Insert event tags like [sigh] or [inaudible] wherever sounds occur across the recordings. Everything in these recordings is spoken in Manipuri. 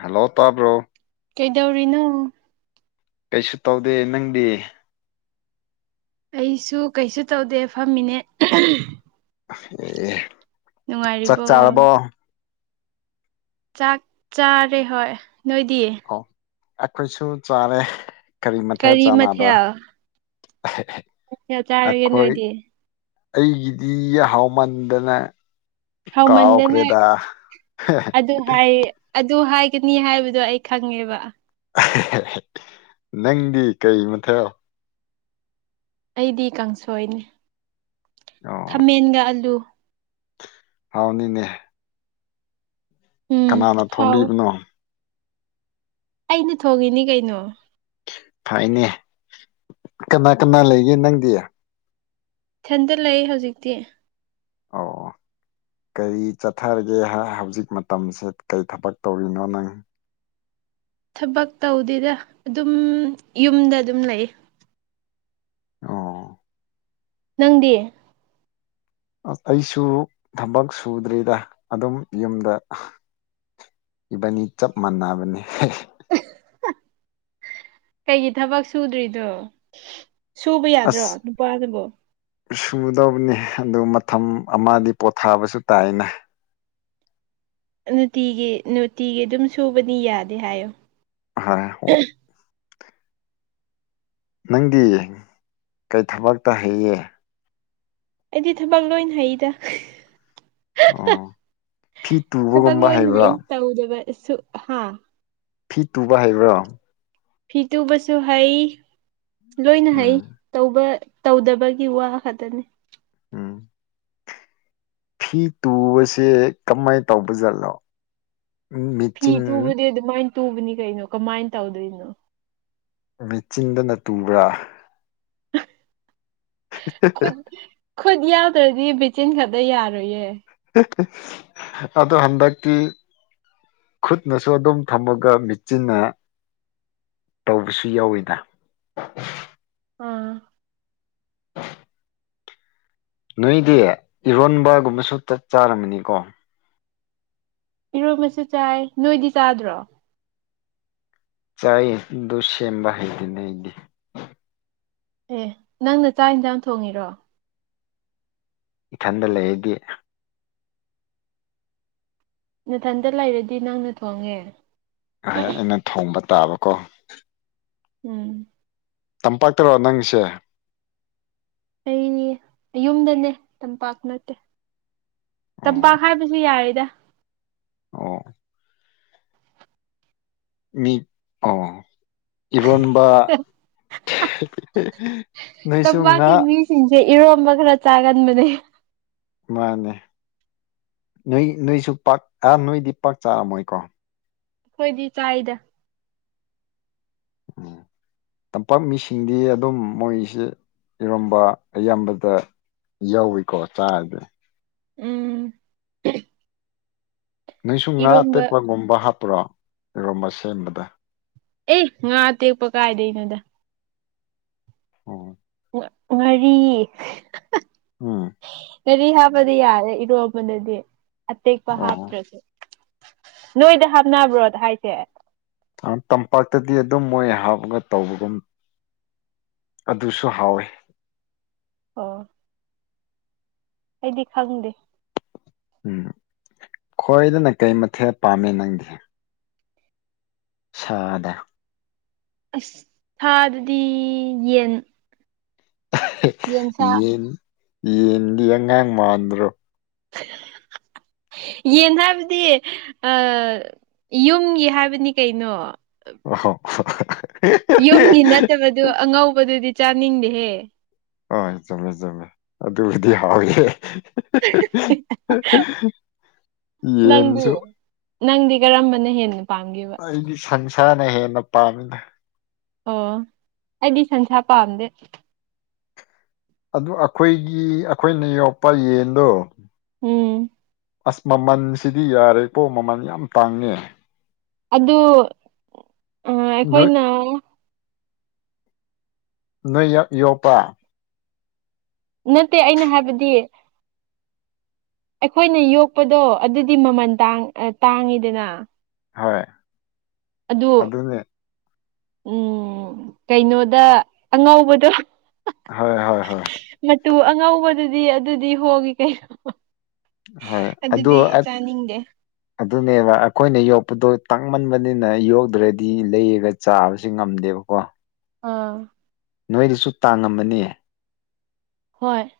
ꯍꯂꯣ ꯇꯥꯕ꯭ꯔꯣ ꯀꯩꯗꯧꯔꯤꯅꯣ ꯀꯩꯁꯨ ꯇꯧꯗꯦ ꯅꯪꯗꯤ ꯑꯩꯁꯨ ꯀꯩꯁꯨ ꯇꯧꯗꯦ ꯐꯝꯃꯤꯅꯦ ꯑꯦ [unintelligible] [inaudible] ꯆꯥꯛ ꯅꯨꯡꯉꯔꯤꯕꯣ ꯆꯥꯔꯕꯣ ꯆꯥꯛ ꯆꯥꯔꯦ ꯍꯣꯏ ꯅꯣꯏꯗꯤ ꯑꯣ ꯑꯩꯈꯣꯏꯁꯨ ꯆꯥꯔꯦ ꯀꯔꯤ ꯃꯊꯦꯜ ꯆꯥꯟꯅꯕ ꯆꯥꯔꯒꯦ ꯑꯈꯣꯏ ꯅꯣꯏꯗꯤ ꯑꯩꯒꯤꯗꯤ ꯍꯥꯎꯃꯟꯗꯅ ꯍꯥꯎꯃꯟꯗꯅ ꯀꯥꯎꯈ꯭ꯔꯦꯗ ꯑꯗꯨ ꯍꯥꯏ ꯑꯗꯨ ꯍꯥꯏꯒꯅꯤ ꯍꯥꯏꯕꯗꯣ ꯑꯩ ꯈꯪꯉꯦꯕ ꯅꯪꯗꯤ ꯀꯩ ꯃꯊꯦꯜ ꯑꯩꯗꯤ ꯀꯥꯡꯁꯣꯏꯅꯤ ꯑꯣ ꯈꯥꯃꯦꯟꯒ ꯑꯂꯨ ꯍꯥꯎꯅꯤꯅꯦ ꯎꯝ ꯀꯅꯥꯅ ꯍꯥꯎꯋꯦ ꯊꯣꯡꯕꯤꯕꯅꯣ ꯑꯩꯅ ꯊꯣꯡꯉꯤꯅꯤ ꯀꯩꯅꯣ ꯐꯥꯏꯅꯦ ꯀꯅꯥ ꯀꯅꯥ ꯂꯩꯒꯦ ꯅꯪꯗꯤ ꯏꯊꯟꯇ ꯂꯩ ꯍꯧꯖꯤꯛꯇꯤ ꯑꯣ ꯀꯔꯤ ꯆꯠꯊꯔꯒꯦ ꯍꯧꯖꯤꯛ ꯃꯇꯝꯁꯦ ꯀꯔꯤ ꯊꯕꯛ ꯇꯧꯔꯤꯅꯣ ꯅꯪ ꯊꯕꯛ ꯇꯧꯗꯦꯗ ꯑꯗꯨꯝ ꯌꯨꯝꯗ ꯑꯗꯨꯝ ꯂꯩꯌꯦ ꯑꯣ ꯅꯪꯗꯤ ꯑꯩꯁꯨ ꯊꯕꯛ ꯁꯨꯗ꯭ꯔꯤꯗ ꯑꯗꯨꯝ ꯌꯨꯝꯗ ꯏꯕꯥꯅꯤ ꯆꯞ ꯃꯥꯟꯅꯕꯅꯦ ꯀꯩꯒꯤ ꯊꯕꯛ ꯁꯨꯗ꯭ꯔꯤꯅꯣ ꯁꯨꯕ ꯌꯥꯗ꯭ꯔꯣ ꯅꯨꯄꯥꯅꯕꯨ ꯁꯨꯒꯗꯧꯕꯅꯤ ꯑꯗꯨ ꯃꯇꯝ ꯑꯃꯗꯤ ꯄꯣꯊꯥꯕꯁꯨ ꯇꯥꯏꯅ ꯅꯨꯇꯤꯒꯤ ꯅꯨꯇꯤꯒꯤ ꯑꯗꯨꯝ ꯁꯨꯕꯗꯤ ꯌꯥꯗꯦ ꯍꯥꯏꯌꯣ ꯍ ꯅꯪꯗꯤ ꯀꯩ ꯊꯕꯛꯇ ꯍꯩꯌꯦ ꯑꯩꯗꯤ ꯊꯕꯛ ꯂꯣꯏ ꯍꯩꯗ ꯑꯣ ꯐꯤ ꯊꯕꯛ ꯇꯨꯕꯒꯨꯝꯕ ꯂꯣꯏ ꯍꯩꯕ꯭ꯔꯣ ꯍꯩ ꯇꯧꯗꯕꯁꯨ ꯍꯥ ꯐꯤ ꯇꯨꯕ ꯍꯩꯕ꯭ꯔꯣ ꯐꯤ ꯇꯨꯕꯁꯨ ꯍꯩ ꯂꯣꯏꯅ ꯍꯩ ꯎꯝ ꯇꯧꯕ ꯇꯧꯗꯕꯒꯤ ꯋꯥ ꯈꯛꯇꯅꯦ ꯎꯝ ꯐꯤ ꯇꯨꯕꯁꯦ ꯀꯃꯥꯏ ꯇꯧꯕ ꯖꯠꯂꯣ ꯐꯤ ꯇꯨꯕꯗꯤ ꯑꯗꯨꯃꯥꯏꯅ ꯇꯨꯕꯅꯤ ꯀꯩꯅꯣ ꯀꯃꯥꯏꯅ ꯇꯧꯗꯣꯏꯅꯣ ꯃꯤꯆꯤꯟꯗꯅ ꯇꯨꯕꯔꯥ ꯈꯨꯠ ꯈꯨꯠ ꯌꯥꯎꯗ꯭ꯔꯗꯤ ꯃꯦꯆꯤꯟ ꯈꯛꯇ ꯌꯥꯔꯣꯏꯌꯦ ꯑꯗꯣ ꯍꯟꯗꯛꯀꯤ ꯈꯨꯠꯅꯁꯨ ꯑꯗꯨꯝ ꯊꯝꯃꯒ ꯃꯦꯠꯆꯤꯟꯅ ꯇꯧꯕꯁꯨ ꯌꯥꯎꯋꯤꯗ ꯑ [inaudible] ꯅꯣꯏꯗꯤ ꯏꯔꯣꯟꯕꯒꯨꯝꯕꯁꯨ ꯆꯠ ꯆꯥꯔꯝꯃꯅꯤꯀꯣ ꯏꯔꯣꯟꯕꯁꯨ ꯆꯥꯏ ꯅꯣꯏꯗꯤ ꯆꯥꯗ꯭ꯔꯣ ꯆꯥꯏꯌꯦ ꯑꯗꯨ ꯁꯦꯝꯕ ꯍꯩꯗꯦꯅꯦ ꯑꯩꯗꯤ ꯑꯦ ꯅꯪꯅ ꯆꯥꯛ ꯌꯦꯟꯁꯥꯡ ꯊꯣꯡꯉꯤꯔꯣ ꯏꯊꯟꯗ ꯂꯩꯔꯗꯤ ꯅꯊꯟꯇ ꯂꯩꯔꯗꯤ ꯅꯪꯅ ꯊꯣꯡꯉꯦ ꯑ ꯑꯩꯅ ꯊꯣꯡꯕ ꯇꯥꯕꯀꯣ ꯎꯝ ꯇꯝꯄꯥꯛꯇꯔꯣ ꯅꯪꯁꯦ ꯑꯩꯅꯦ ꯌꯨꯝꯗꯅꯦ ꯇꯝꯄꯥꯛ ꯅꯠꯇꯦ ꯑꯣ ꯇꯝꯄꯥꯛ ꯍꯥꯏꯕꯁꯨ ꯌꯥꯏꯌꯦꯗ ꯑꯣ ꯃꯤ ꯑꯣ ꯏꯔꯣꯟꯕ ꯅꯣꯏꯁꯨ ꯉꯥ ꯁꯤꯡꯁꯦ ꯏꯔꯣꯝꯕ ꯈꯔ ꯆꯥꯒꯟꯕꯅꯦ ꯃꯥꯅꯦ ꯅꯣꯏ ꯅꯣꯏꯁꯨ ꯄꯥꯛ ꯑꯥ ꯅꯣꯏꯗꯤ ꯄꯥꯛ ꯆꯥꯔꯝꯃꯣꯏꯀꯣ ꯑꯩꯈꯣꯏꯗꯤ ꯆꯥꯏꯗ ꯎꯝ ꯇꯝꯄꯥꯛ ꯃꯤꯁꯤꯡꯗꯤ ꯑꯗꯨꯝ ꯃꯣꯏꯁꯦ ꯏꯔꯣꯝꯕ ꯑꯌꯥꯝꯕꯗ ꯌꯧꯏꯤꯀꯣ ꯆꯥꯔꯁꯦ ꯎꯝ ꯅꯨꯡꯁꯨꯝ ꯉꯥ ꯏꯔꯣꯝꯕ ꯑꯇꯦꯛꯄꯒꯨꯝꯕ ꯍꯥꯞꯄꯔꯣ ꯀꯒꯨꯝꯕ ꯁꯦꯝꯕꯗ ꯑꯦ ꯉꯥ ꯇꯦꯛꯄ ꯀꯥꯏꯗꯩꯅꯣꯗ ꯑꯣꯝ ꯉꯥꯔꯤ ꯎꯝ ꯉꯔꯤ ꯍꯥꯞꯄꯗꯤ ꯌꯥꯔꯦ ꯏꯔꯣꯝꯕꯗꯗꯤ ꯑꯇꯦꯛꯄ ꯑꯣ ꯍꯥꯞꯇ꯭ꯔꯁꯨ ꯅꯣꯏꯗ ꯍꯥꯞꯅꯕ꯭ꯔꯣꯗ ꯍꯥꯏꯁꯦ ꯇꯝꯄꯥꯛꯇꯗꯤ ꯑꯗꯨꯝ ꯃꯣꯏ ꯍꯥꯞꯄꯒ ꯇꯧꯕꯒꯨꯝ ꯑꯗꯨꯁꯨ ꯍꯥꯎꯋꯤ ꯑꯣ ꯑꯩꯗꯤ ꯈꯪꯗꯦ ꯎꯝ ꯈꯣꯏꯗꯅ ꯀꯩ ꯃꯊꯦꯜ ꯄꯥꯝꯃꯤ ꯅꯪꯗꯤ ꯁꯗ ꯑꯁ ꯊꯥꯗꯨꯗꯤ ꯌꯦꯟ ꯌꯦꯟꯁꯥ ꯌꯦꯟ ꯌꯦꯟꯗꯤ ꯑꯉꯥꯡ ꯃꯥꯟꯗ꯭ꯔꯣ [inaudible] ꯌꯦꯟ ꯍꯥꯏꯕꯗꯤ ꯑ ꯌꯨꯝꯒꯤ ꯍꯥꯏꯕꯅꯤ ꯀꯩꯅꯣ ꯑ ꯌꯨꯝꯒꯤ ꯅꯠꯇꯕꯗꯨ ꯑꯉꯧꯕꯗꯨꯗꯤ ꯆꯥꯅꯤꯡꯗꯦꯍꯦ ꯍꯣꯏ ꯆꯨꯝꯃꯦ ꯆꯨꯝꯃꯦ ꯑꯗꯨꯕꯨꯗꯤ ꯍꯥꯎꯏ ꯅꯪꯗꯤ ꯌꯦꯟꯁꯨ ꯅꯪꯗꯤ ꯀꯔꯝꯕꯅ ꯍꯦꯟꯅ ꯄꯥꯝꯒꯦꯕ ꯑꯩꯗꯤ ꯁꯟꯁꯥꯅ ꯍꯦꯟꯅ ꯄꯥꯝꯃꯤꯗ ꯑꯣ ꯑꯩꯗꯤ ꯁꯟꯁꯥ ꯄꯥꯝꯗꯦ ꯑꯗꯨ ꯑꯩꯈꯣꯏꯒꯤ ꯑꯩꯈꯣꯏꯅ ꯌꯣꯛꯄ ꯌꯦꯟꯗꯣ ꯎꯝ ꯑꯁ ꯃꯃꯜꯁꯤꯗꯤ ꯌꯥꯔꯦꯀꯣ ꯃꯃꯜ ꯌꯥꯝ ꯇꯥꯡꯉꯦ ꯑꯗꯨ ꯅꯣꯏ ꯑꯩꯈꯣꯏꯅ ꯅꯣꯏ ꯌꯥꯝ ꯌꯣꯛꯄ ꯅꯠꯇꯦ ꯑꯩꯅ ꯍꯥꯏꯕꯗꯤ ꯑꯩꯈꯣꯏꯅ ꯌꯣꯛꯄꯗꯣ ꯑꯗꯨꯗꯤ ꯃꯃꯜ ꯇꯥꯡꯉꯤꯗꯅ ꯍꯣꯏ ꯑꯗꯨ ꯑꯗꯨꯅꯦ ꯎꯝ ꯀꯩꯅꯣꯗ ꯑꯉꯧꯕꯗꯣ ꯍꯣꯏ ꯍꯣꯏ ꯍꯣꯏ ꯃꯇꯨ ꯑꯉꯧꯕꯗꯨꯗꯤ ꯑꯗꯨꯗꯤ ꯍꯣꯡꯉ ꯀꯩꯅ ꯍꯣꯏ ꯑꯗꯨ ꯆꯥꯅꯤꯡꯗꯦ ꯑꯗꯨꯅꯦꯕ ꯑꯩꯈꯣꯏꯅ ꯌꯣꯛꯄꯗꯣ ꯇꯥꯡꯃꯟꯕꯅꯤꯅ ꯌꯣꯛꯗ꯭ꯔꯗꯤ ꯂꯩꯔꯒ ꯆꯥꯕꯁꯤ ꯉꯝꯗꯦꯕꯀꯣ ꯑꯥ ꯅꯣꯏꯗꯁꯨ ꯇꯥꯡꯉꯝꯃꯅꯤ ꯍꯣꯏ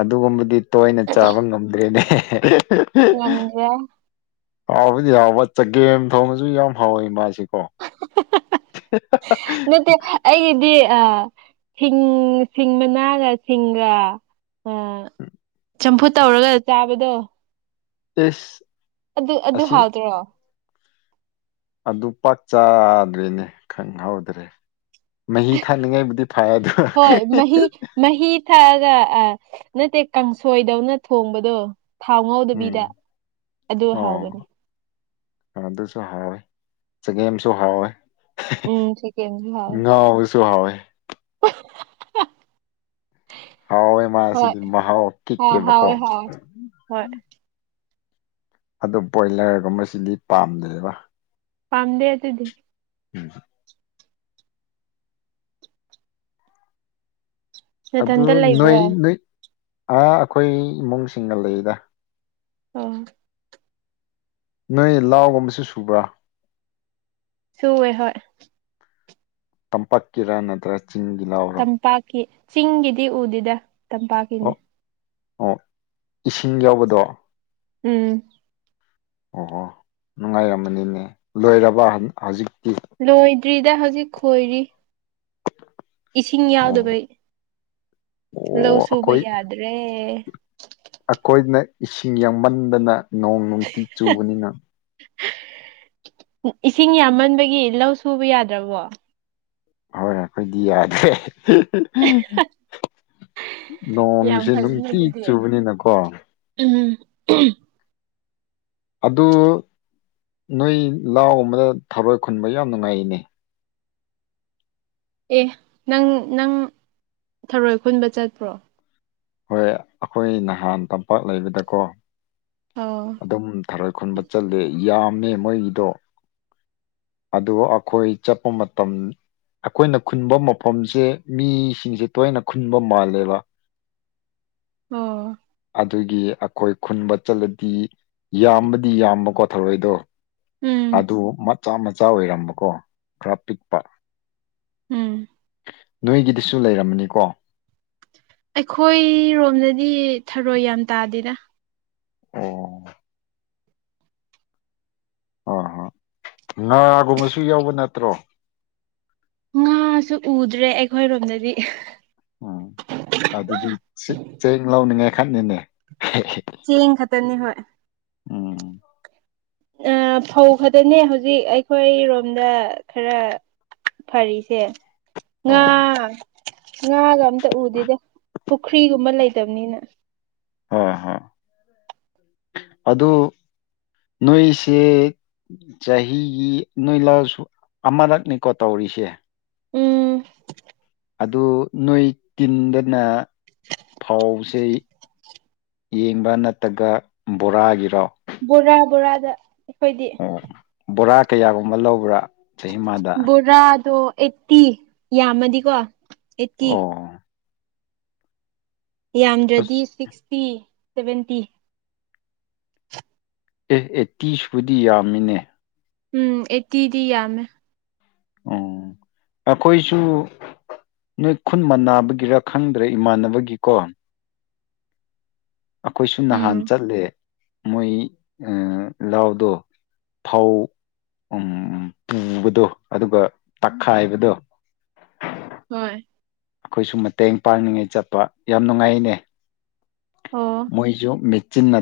ꯑꯗꯨꯒꯨꯝꯕꯗꯤ ꯇꯣꯏꯅ ꯆꯥꯕ ꯉꯝꯗ꯭ꯔꯦꯅꯦ ꯉꯝꯗ꯭ꯔꯦ ꯍꯥꯎꯕꯗꯤ ꯍꯥꯎꯕ ꯆꯒꯦꯝ ꯊꯣꯡꯕꯁꯨ ꯌꯥꯝ ꯍꯥꯎꯋꯦ ꯃꯥꯁꯤ ꯀꯣ [unintelligible] ꯅꯠꯇꯦ ꯑꯩꯒꯤꯗꯤ ꯑ ꯁꯤꯡ ꯃꯅꯥꯒ ꯁꯤꯡꯒ ꯑ ꯆꯝꯐꯨꯠ ꯇꯧꯔꯒ ꯆꯥꯕꯗꯣ ꯑꯦꯁ ꯑꯗꯨ ꯑꯗꯨ ꯍꯥꯎꯗ꯭ꯔꯣ ꯑꯗꯨ ꯄꯥꯛ ꯆꯥꯗ꯭ꯔꯦꯅꯦ ꯈꯪꯍꯧꯗ꯭ꯔꯦ ꯃꯍꯤ ꯊꯛꯅꯤꯡꯉꯥꯏꯕꯨꯗꯤ ꯐꯔꯗ ꯍꯣꯏ ꯃꯍꯤ ꯃꯍꯤ ꯊꯛꯑꯒ ꯑꯥ ꯅꯠꯇꯦ ꯀꯥꯡꯁꯣꯏꯗꯧꯅ ꯊꯣꯡꯕꯗꯣ ꯊꯥꯎ ꯎꯝ ꯉꯧꯗꯕꯤꯗ ꯑꯗꯨ ꯍꯥꯎꯕꯅꯤ ꯑꯣ ꯑꯗꯨꯁꯨ ꯍꯥꯎꯋꯦ ꯆꯒꯦꯝꯁꯨ ꯍꯥꯎꯋꯦ ꯎꯝ ꯆꯤꯀꯦꯟꯁꯨ ꯍꯥꯎꯋꯦ ꯉꯥꯎꯕꯁꯨꯨ ꯍꯥꯎꯋꯦ ꯍꯥꯎꯋꯦ ꯍꯣꯏ ꯃꯥꯁꯤꯗꯤ ꯃꯍꯥꯎ ꯍꯥꯎꯋꯦ ꯍꯥꯎꯋꯦ ꯀꯤꯛꯑꯦꯕꯀꯣ ꯍꯣꯏ ꯑꯗꯨꯣ ꯕꯣꯏꯂꯔꯒꯨꯝꯕꯁꯤꯗꯤ ꯄꯥꯝꯗ꯭ꯔꯦꯕ ꯄꯥꯝꯗꯦ ꯑꯗꯨꯗꯤ ꯎꯝ ꯑꯗꯨ ꯅꯊꯟꯇ ꯂꯩꯕ꯭ꯔꯣ ꯅꯣꯏ ꯅ ꯑ ꯑꯩꯈꯣꯏ ꯏꯃꯨꯡꯁꯤꯡꯅ ꯂꯩꯗ ꯑꯣ ꯅꯣꯏ ꯂꯥꯎꯒꯨꯝꯕꯁꯨ ꯁꯨꯕ꯭ꯔꯥ ꯁꯨꯋꯦ ꯍꯣꯏ ꯇꯝꯄꯥꯛ ꯀꯤꯔ ꯅꯠꯇ꯭ꯔ ꯆꯤꯡꯒꯂꯥꯎ ꯇꯝꯄꯥꯛꯀꯤ ꯆꯤꯡꯒꯤꯗꯤ ꯎꯗꯦꯗ ꯇꯝꯄꯥꯛꯀꯤꯅꯦ ꯑꯣ ꯑꯣ ꯏꯁꯤꯡ ꯌꯥꯎꯕꯗꯣ ꯎꯝ ꯑꯣꯍꯣ ꯅꯨꯡꯉꯥꯏꯔꯝꯃꯅꯤꯅꯦ ꯂꯣꯏꯔꯕ ꯍꯧꯖꯤꯛꯇꯤ ꯂꯣꯏꯗ꯭ꯔꯤꯗ ꯍꯧꯖꯤꯛ ꯈꯣꯏꯔꯤ ꯏꯁꯤꯡ ꯑꯣ ꯌꯥꯎꯗꯕꯩ ꯂꯧ ꯑꯣ ꯁꯨꯕ ꯑꯩꯈꯣꯏ ꯌꯥꯗ꯭ꯔꯦ ꯑꯩꯈꯣꯏꯅ ꯏꯁꯤꯡ ꯌꯥꯝꯃꯟꯗꯅ ꯅꯣꯡ ꯅꯨꯡꯇꯤ ꯆꯨꯕꯅꯤꯅ ꯏꯁꯤꯡ ꯌꯥꯝꯃꯟꯕꯒꯤ ꯂꯧ ꯁꯨꯕ ꯌꯥꯗ꯭ꯔꯕꯣ ꯍꯣꯏ ꯑꯈꯣꯏꯗꯤ ꯌꯥꯗ꯭ꯔꯦ ꯌꯥꯝ ꯅꯣꯡꯁꯦ ꯐꯩꯅꯦ ꯅꯨꯡꯇꯤ ꯑꯗꯨꯗꯤ ꯆꯨꯕꯅꯤꯅꯀꯣ ꯎꯝ ꯑꯗꯨ ꯅꯣꯏ ꯂꯥꯎꯒꯨꯝꯕꯗ ꯊꯔꯣꯏ ꯈꯨꯟꯕ ꯌꯥꯝ ꯅꯨꯡꯉꯥꯏꯌꯦꯅꯦ ꯑꯦ ꯅꯪ ꯅꯪ ꯊꯔꯣꯏ ꯈꯨꯟꯕ ꯆꯠꯄ꯭ꯔꯣ ꯍꯣꯏ ꯑꯩꯈꯣꯏ ꯅꯍꯥꯟ ꯇꯝꯄꯥꯛ ꯂꯩꯕꯗꯀꯣ ꯑꯧ ꯗꯨꯝ ꯊꯔꯣꯏ ꯈꯨꯟꯕ ꯆꯠꯂꯦ ꯌꯥꯝꯃꯦ ꯃꯣꯏꯒꯤꯗꯣ ꯑꯗꯣ ꯑꯩꯈꯣꯏ ꯆꯠꯄ ꯃꯇꯝ ꯑꯩꯈꯣꯏꯅ ꯈꯨꯟꯕ ꯃꯐꯝꯁꯦ ꯃꯤꯁꯤꯡꯁꯦ ꯇꯣꯏꯅ ꯈꯨꯟꯕ ꯃꯥꯜꯂꯦꯕ [inaudible] ꯑꯣ ꯑꯗꯨꯒꯤ ꯑꯈꯣꯏ ꯈꯨꯟꯕ ꯆꯠꯂꯗꯤ ꯌꯥꯝꯕꯗꯤ ꯌꯥꯝꯕꯀꯣ ꯊꯧꯔꯣꯏꯗꯣ ꯎꯝ ꯑꯗꯨ ꯃꯆꯥ ꯃꯆꯥ ꯑꯣꯏꯔꯝꯕꯀꯣ ꯈꯔ ꯄꯤꯛꯄ ꯎꯝ ꯅꯣꯏꯒꯤꯗꯨꯁꯨ ꯂꯩꯔꯝꯃꯅꯤꯀꯣ ꯑꯩꯈꯣꯏꯔꯣꯝꯗꯗꯤ ꯊꯔꯣꯏ ꯌꯥꯝ ꯇꯥꯗꯦꯗ ꯑꯣ ꯑꯥ ꯍꯥ ꯅꯒꯨꯝꯕꯁꯨ ꯌꯥꯎꯕ ꯅꯠꯇ꯭ꯔꯣ ꯉꯥꯁꯨ ꯎꯗ꯭ꯔꯦ ꯑꯩꯈꯣꯏꯔꯣꯝꯗꯗꯤ ꯎꯝ ꯑꯗꯨꯗꯤ ꯁꯤꯠ ꯆꯦꯡ ꯂꯧꯅꯤꯡꯉꯥꯏ ꯈꯠꯅꯤꯅꯦ ꯑꯦꯡ ꯈꯠꯇꯅꯤ ꯍꯣꯏ ꯎꯝ ꯑꯥ ꯐꯧ ꯈꯛꯇꯅꯦ ꯍꯧꯖꯤꯛ ꯑꯩꯈꯣꯏꯔꯣꯝꯗ ꯈꯔ ꯐꯔꯤꯁꯦ ꯑꯣ ꯉꯥ ꯉꯥꯒ ꯑꯝꯇ ꯎꯗꯦꯗ ꯄꯨꯈ꯭ꯔꯤꯒꯨꯝꯕ ꯂꯩꯇꯝꯅꯤꯅ ꯍꯣ ꯍꯣ ꯑꯗꯨ ꯅꯣꯏꯁꯦ ꯆꯍꯤꯒꯤ ꯅꯣꯏ ꯂꯧꯁꯨ ꯑꯃꯔꯛꯅꯤꯀꯣ ꯇꯧꯔꯤꯁꯦ ꯎꯝ ꯑꯗꯨ ꯅꯣꯏ ꯇꯤꯟꯗꯅ ꯐꯧꯁꯦ ꯌꯦꯡꯕ ꯅꯠꯇꯒ ꯕꯣꯔꯥꯒꯤꯔꯣ ꯕꯣꯔꯥ ꯕꯣꯔꯥꯗ ꯑꯩꯈꯣꯏꯗꯤ ꯑꯣ ꯕꯣꯔꯥ ꯀꯌꯥꯒꯨꯝꯕ ꯂꯧꯕ꯭ꯔꯥ ꯆꯍꯤꯃꯗ ꯇꯔꯥꯗꯣ ꯑꯩꯠꯇꯤ ꯌꯥꯝꯃꯗꯤꯀꯣ ꯑꯩꯠꯇꯤ ꯑꯣ ꯌꯥꯝꯗ꯭ꯔꯗꯤ ꯑꯁ ꯁꯤꯛꯁꯇꯤ ꯁꯕꯦꯟꯇꯤ ꯑꯦ ꯑꯦ ꯇꯤ ꯁꯨꯗꯤ ꯌꯥꯝꯃꯤꯅꯦ ꯎꯝ ꯑꯦꯠꯇꯤꯗꯤ ꯌꯥꯝꯃꯦ ꯑꯣ ꯑꯩꯈꯣꯏꯁꯨ ꯅꯣꯏ ꯈꯨꯟ ꯃ ꯅꯥꯕꯒꯤꯔ ꯈꯪꯗ꯭ꯔꯦ ꯏꯃꯥꯟꯅꯕꯒꯤꯀꯣ ꯑꯩꯈꯣꯏꯁꯨ ꯅꯍꯥꯟ ꯎꯝ ꯆꯠꯂꯦ ꯃꯣꯏ ꯑ ꯂꯧꯗꯣ ꯐꯧ ꯎꯝ ꯇꯨꯕꯗꯣ ꯑꯗꯨꯒ ꯇꯛꯈꯥꯏꯕꯗꯣ ꯑ [unintelligible] ꯍꯣꯏ ꯑꯩꯈꯣꯏꯁꯨ ꯃꯇꯦꯡ ꯄꯥꯡꯅꯤꯡꯉꯥꯏ ꯆꯠꯄ ꯌꯥꯝ ꯅꯨꯡꯉꯥꯏꯌꯦꯅꯦ ꯑꯣ ꯃꯣꯏꯖꯨ ꯃꯦꯆꯤꯟꯅ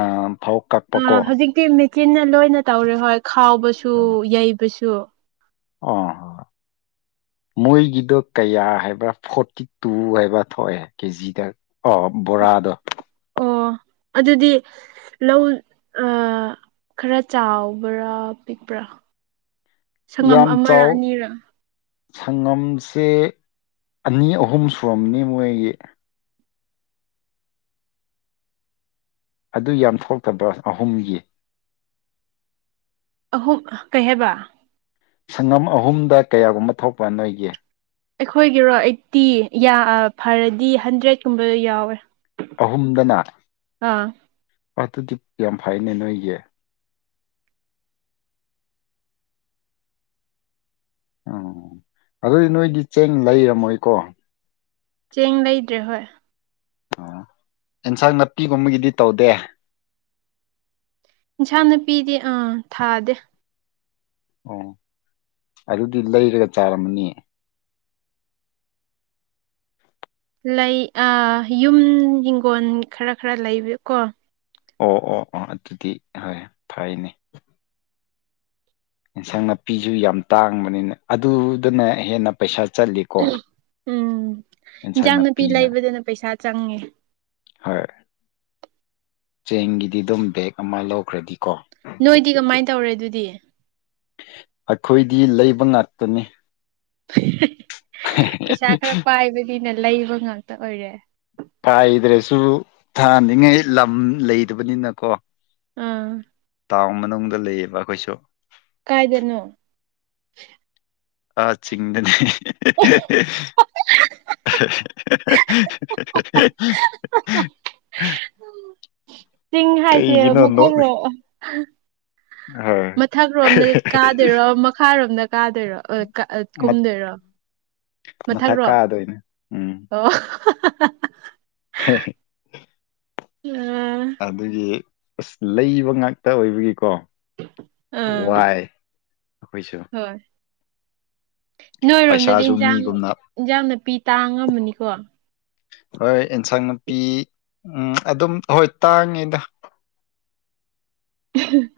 ꯑꯥ ꯐꯧ ꯑ ꯀꯛꯄꯀꯣ ꯍꯧꯖꯤꯛꯇꯤ ꯃꯦꯆꯤꯟꯅ ꯂꯣꯏꯅ ꯇꯧꯔꯦ ꯍꯣꯏ ꯈꯥꯎꯕꯁꯨ ꯌꯩꯕꯁꯨ ꯑꯣ ꯍꯣ ꯃꯣꯏꯒꯤꯗꯣ ꯀꯌꯥ ꯍꯥꯏꯕ꯭ꯔꯥ ꯐꯣꯔꯇꯤ ꯇꯨ ꯍꯥꯏꯕꯥ ꯊꯣꯛꯑꯦ ꯀꯦꯖꯤꯗ ꯑꯣ ꯕꯣꯔꯥꯗꯣ ꯑꯣ ꯑꯗꯨꯗꯤ ꯂꯧ ꯈꯔ ꯆꯥꯎꯕ꯭ꯔꯥ ꯄꯤꯛꯄ꯭ꯔꯥ ꯁꯪꯉꯝ ꯌꯥꯝ ꯑꯃꯔ ꯆꯥꯎꯥꯎ ꯑꯅꯤꯔ ꯁꯪꯒꯝꯁꯦ ꯑꯅꯤ ꯑꯍꯨꯝ ꯁꯨꯔꯝꯅꯤ ꯃꯣꯏꯒꯤ ꯑꯗꯨ ꯌꯥꯝ ꯊꯣꯛꯇꯕ꯭ꯔꯥ ꯑꯍꯨꯝꯒꯤ ꯑꯍꯨꯝ ꯀꯩ ꯍꯥꯏꯕ ꯁꯪꯉꯝ ꯑꯍꯨꯝꯗ ꯀꯌꯥꯒꯨꯝꯕ ꯊꯣꯛꯄ ꯅꯣꯏꯒꯤ ꯑꯩꯈꯣꯏꯒꯤꯔꯣ ꯑꯩꯠꯇꯤ ꯐꯔꯗꯤ ꯍꯟꯗ꯭ꯔꯦꯠꯀꯨꯝꯕꯗ ꯌꯥꯎꯋꯦ ꯑꯍꯨꯝꯗꯅ ꯑꯥ ꯑꯗꯨꯗꯤ ꯌꯥꯝ ꯐꯩꯅꯦ ꯅꯣꯏꯒꯤ ꯑꯣ ꯑꯗꯨꯗꯤ ꯅꯣꯏꯒꯤ ꯆꯦꯡ ꯂꯩꯔꯝꯃꯣꯏꯀꯣ ꯆꯦꯡ ꯂꯩꯗ꯭ꯔꯦ ꯍꯣꯏ ꯑꯣ ꯑꯦꯟꯁꯥꯡ ꯅꯥꯄꯤꯒꯨꯝꯕꯒꯤꯗꯤ ꯇꯧꯗꯦ ꯏꯟꯁꯥꯡ ꯅꯨꯄꯤꯗꯤ ꯑꯥ ꯊꯥꯗꯦ ꯑꯣ ꯑꯗꯨꯗꯤ ꯂꯩꯔꯒ ꯆꯥꯔꯝꯃꯅꯤ ꯂꯩ ꯌꯨꯝ ꯍꯤꯡꯒꯣꯜ ꯈꯔ ꯈꯔ ꯂꯩꯕ ꯀꯣ ꯑꯣ ꯑꯣ ꯑꯣ ꯑꯗꯨꯗꯤ ꯍꯣꯏ ꯐꯩꯅꯦ ꯏꯟꯁꯥꯡ ꯅꯥꯄꯤꯁꯨ ꯌꯥꯝ ꯇꯥꯡꯕꯅꯤꯅ ꯑꯗꯨꯗꯅ ꯍꯦꯟꯅ ꯄꯩꯁꯥ ꯆꯠꯂꯤ ꯎꯝ ꯏꯟꯖꯥꯡ ꯅꯥꯄꯤ ꯅꯥꯄꯤꯅ ꯂꯩꯕꯗꯅ ꯄꯩꯁꯥ ꯆꯪꯉꯦ ꯍꯣꯏ ꯆꯦꯡꯒꯤꯗꯤ ꯑꯗꯨꯝ ꯕꯦꯛ ꯑꯃ ꯂꯧꯈ꯭ꯔꯗꯤꯀꯣ ꯅꯣꯏꯗꯤ ꯀꯃꯥꯏꯅ ꯇꯧꯔꯦ ꯑꯗꯨꯗꯤ ꯑꯩꯈꯣꯏꯗꯤ ꯂꯩꯕ ꯉꯥꯛꯇꯅꯤ ꯄꯩꯁꯥ ꯈꯔ ꯄꯥꯏꯕꯅꯤꯅ ꯂꯩꯕ ꯉꯥꯛꯇ ꯑꯣꯏꯔꯦ ꯀꯥꯏꯗ꯭ꯔꯁꯨ ꯊꯥꯅꯤꯡꯉꯩ ꯂꯝ ꯂꯩꯗꯕꯅꯤꯅꯀꯣ ꯑꯥ ꯇꯥꯎꯟ ꯃꯅꯨꯡꯗ ꯂꯩꯌꯦꯕ ꯑꯩꯈꯣꯏꯁꯨ ꯀꯥꯏꯗꯅꯣ ꯑ ꯆꯤꯡꯗꯅꯤ [unintelligible] ꯆꯤꯡ ꯍꯥꯏꯁꯦ ꯀꯩꯒꯤꯅꯣ ꯅꯣꯛ ꯃꯨꯈꯧꯔꯣ ꯍꯣꯏ ꯃꯊꯛꯔꯣꯝꯗ ꯀꯥꯗꯣꯏꯔꯣ ꯃꯈꯥꯔꯣꯝꯗ ꯀꯥꯗꯣꯏꯔꯣ ꯑꯥ ꯀꯨꯝꯗ‌ꯣꯏꯔ‌ꯣ ꯃꯊꯛ ꯀꯥꯗꯣꯏꯅꯦ ꯎꯝ ꯑꯣ ꯍ‌‌ꯦ ꯑꯥ ꯑꯗꯨꯒꯤ ꯑꯁ ꯂꯩꯕ ꯉꯥꯛꯇ ꯑꯣꯏꯕꯒꯤꯀꯣ ꯑꯥ ꯋꯥꯏ ꯑꯩꯈꯣꯏꯁꯨ ꯍꯣꯏ ꯅꯣꯏꯔꯣꯝꯗꯗꯤ ꯄꯩꯁꯥꯁꯨ ꯏꯟꯁꯥꯡ ꯃꯤꯒꯨꯝꯅ ꯏꯟꯁꯥꯡ ꯅꯥꯄꯤ ꯇꯥꯡ ꯉꯝꯃꯅꯤꯀꯣ ꯍꯣꯏ ꯑꯦꯟꯁꯥꯡ ꯅꯥꯄꯤ ꯎꯝ ꯑꯗꯨꯝ ꯍꯣꯏ ꯇꯥꯡꯉꯤꯗ [unintelligible]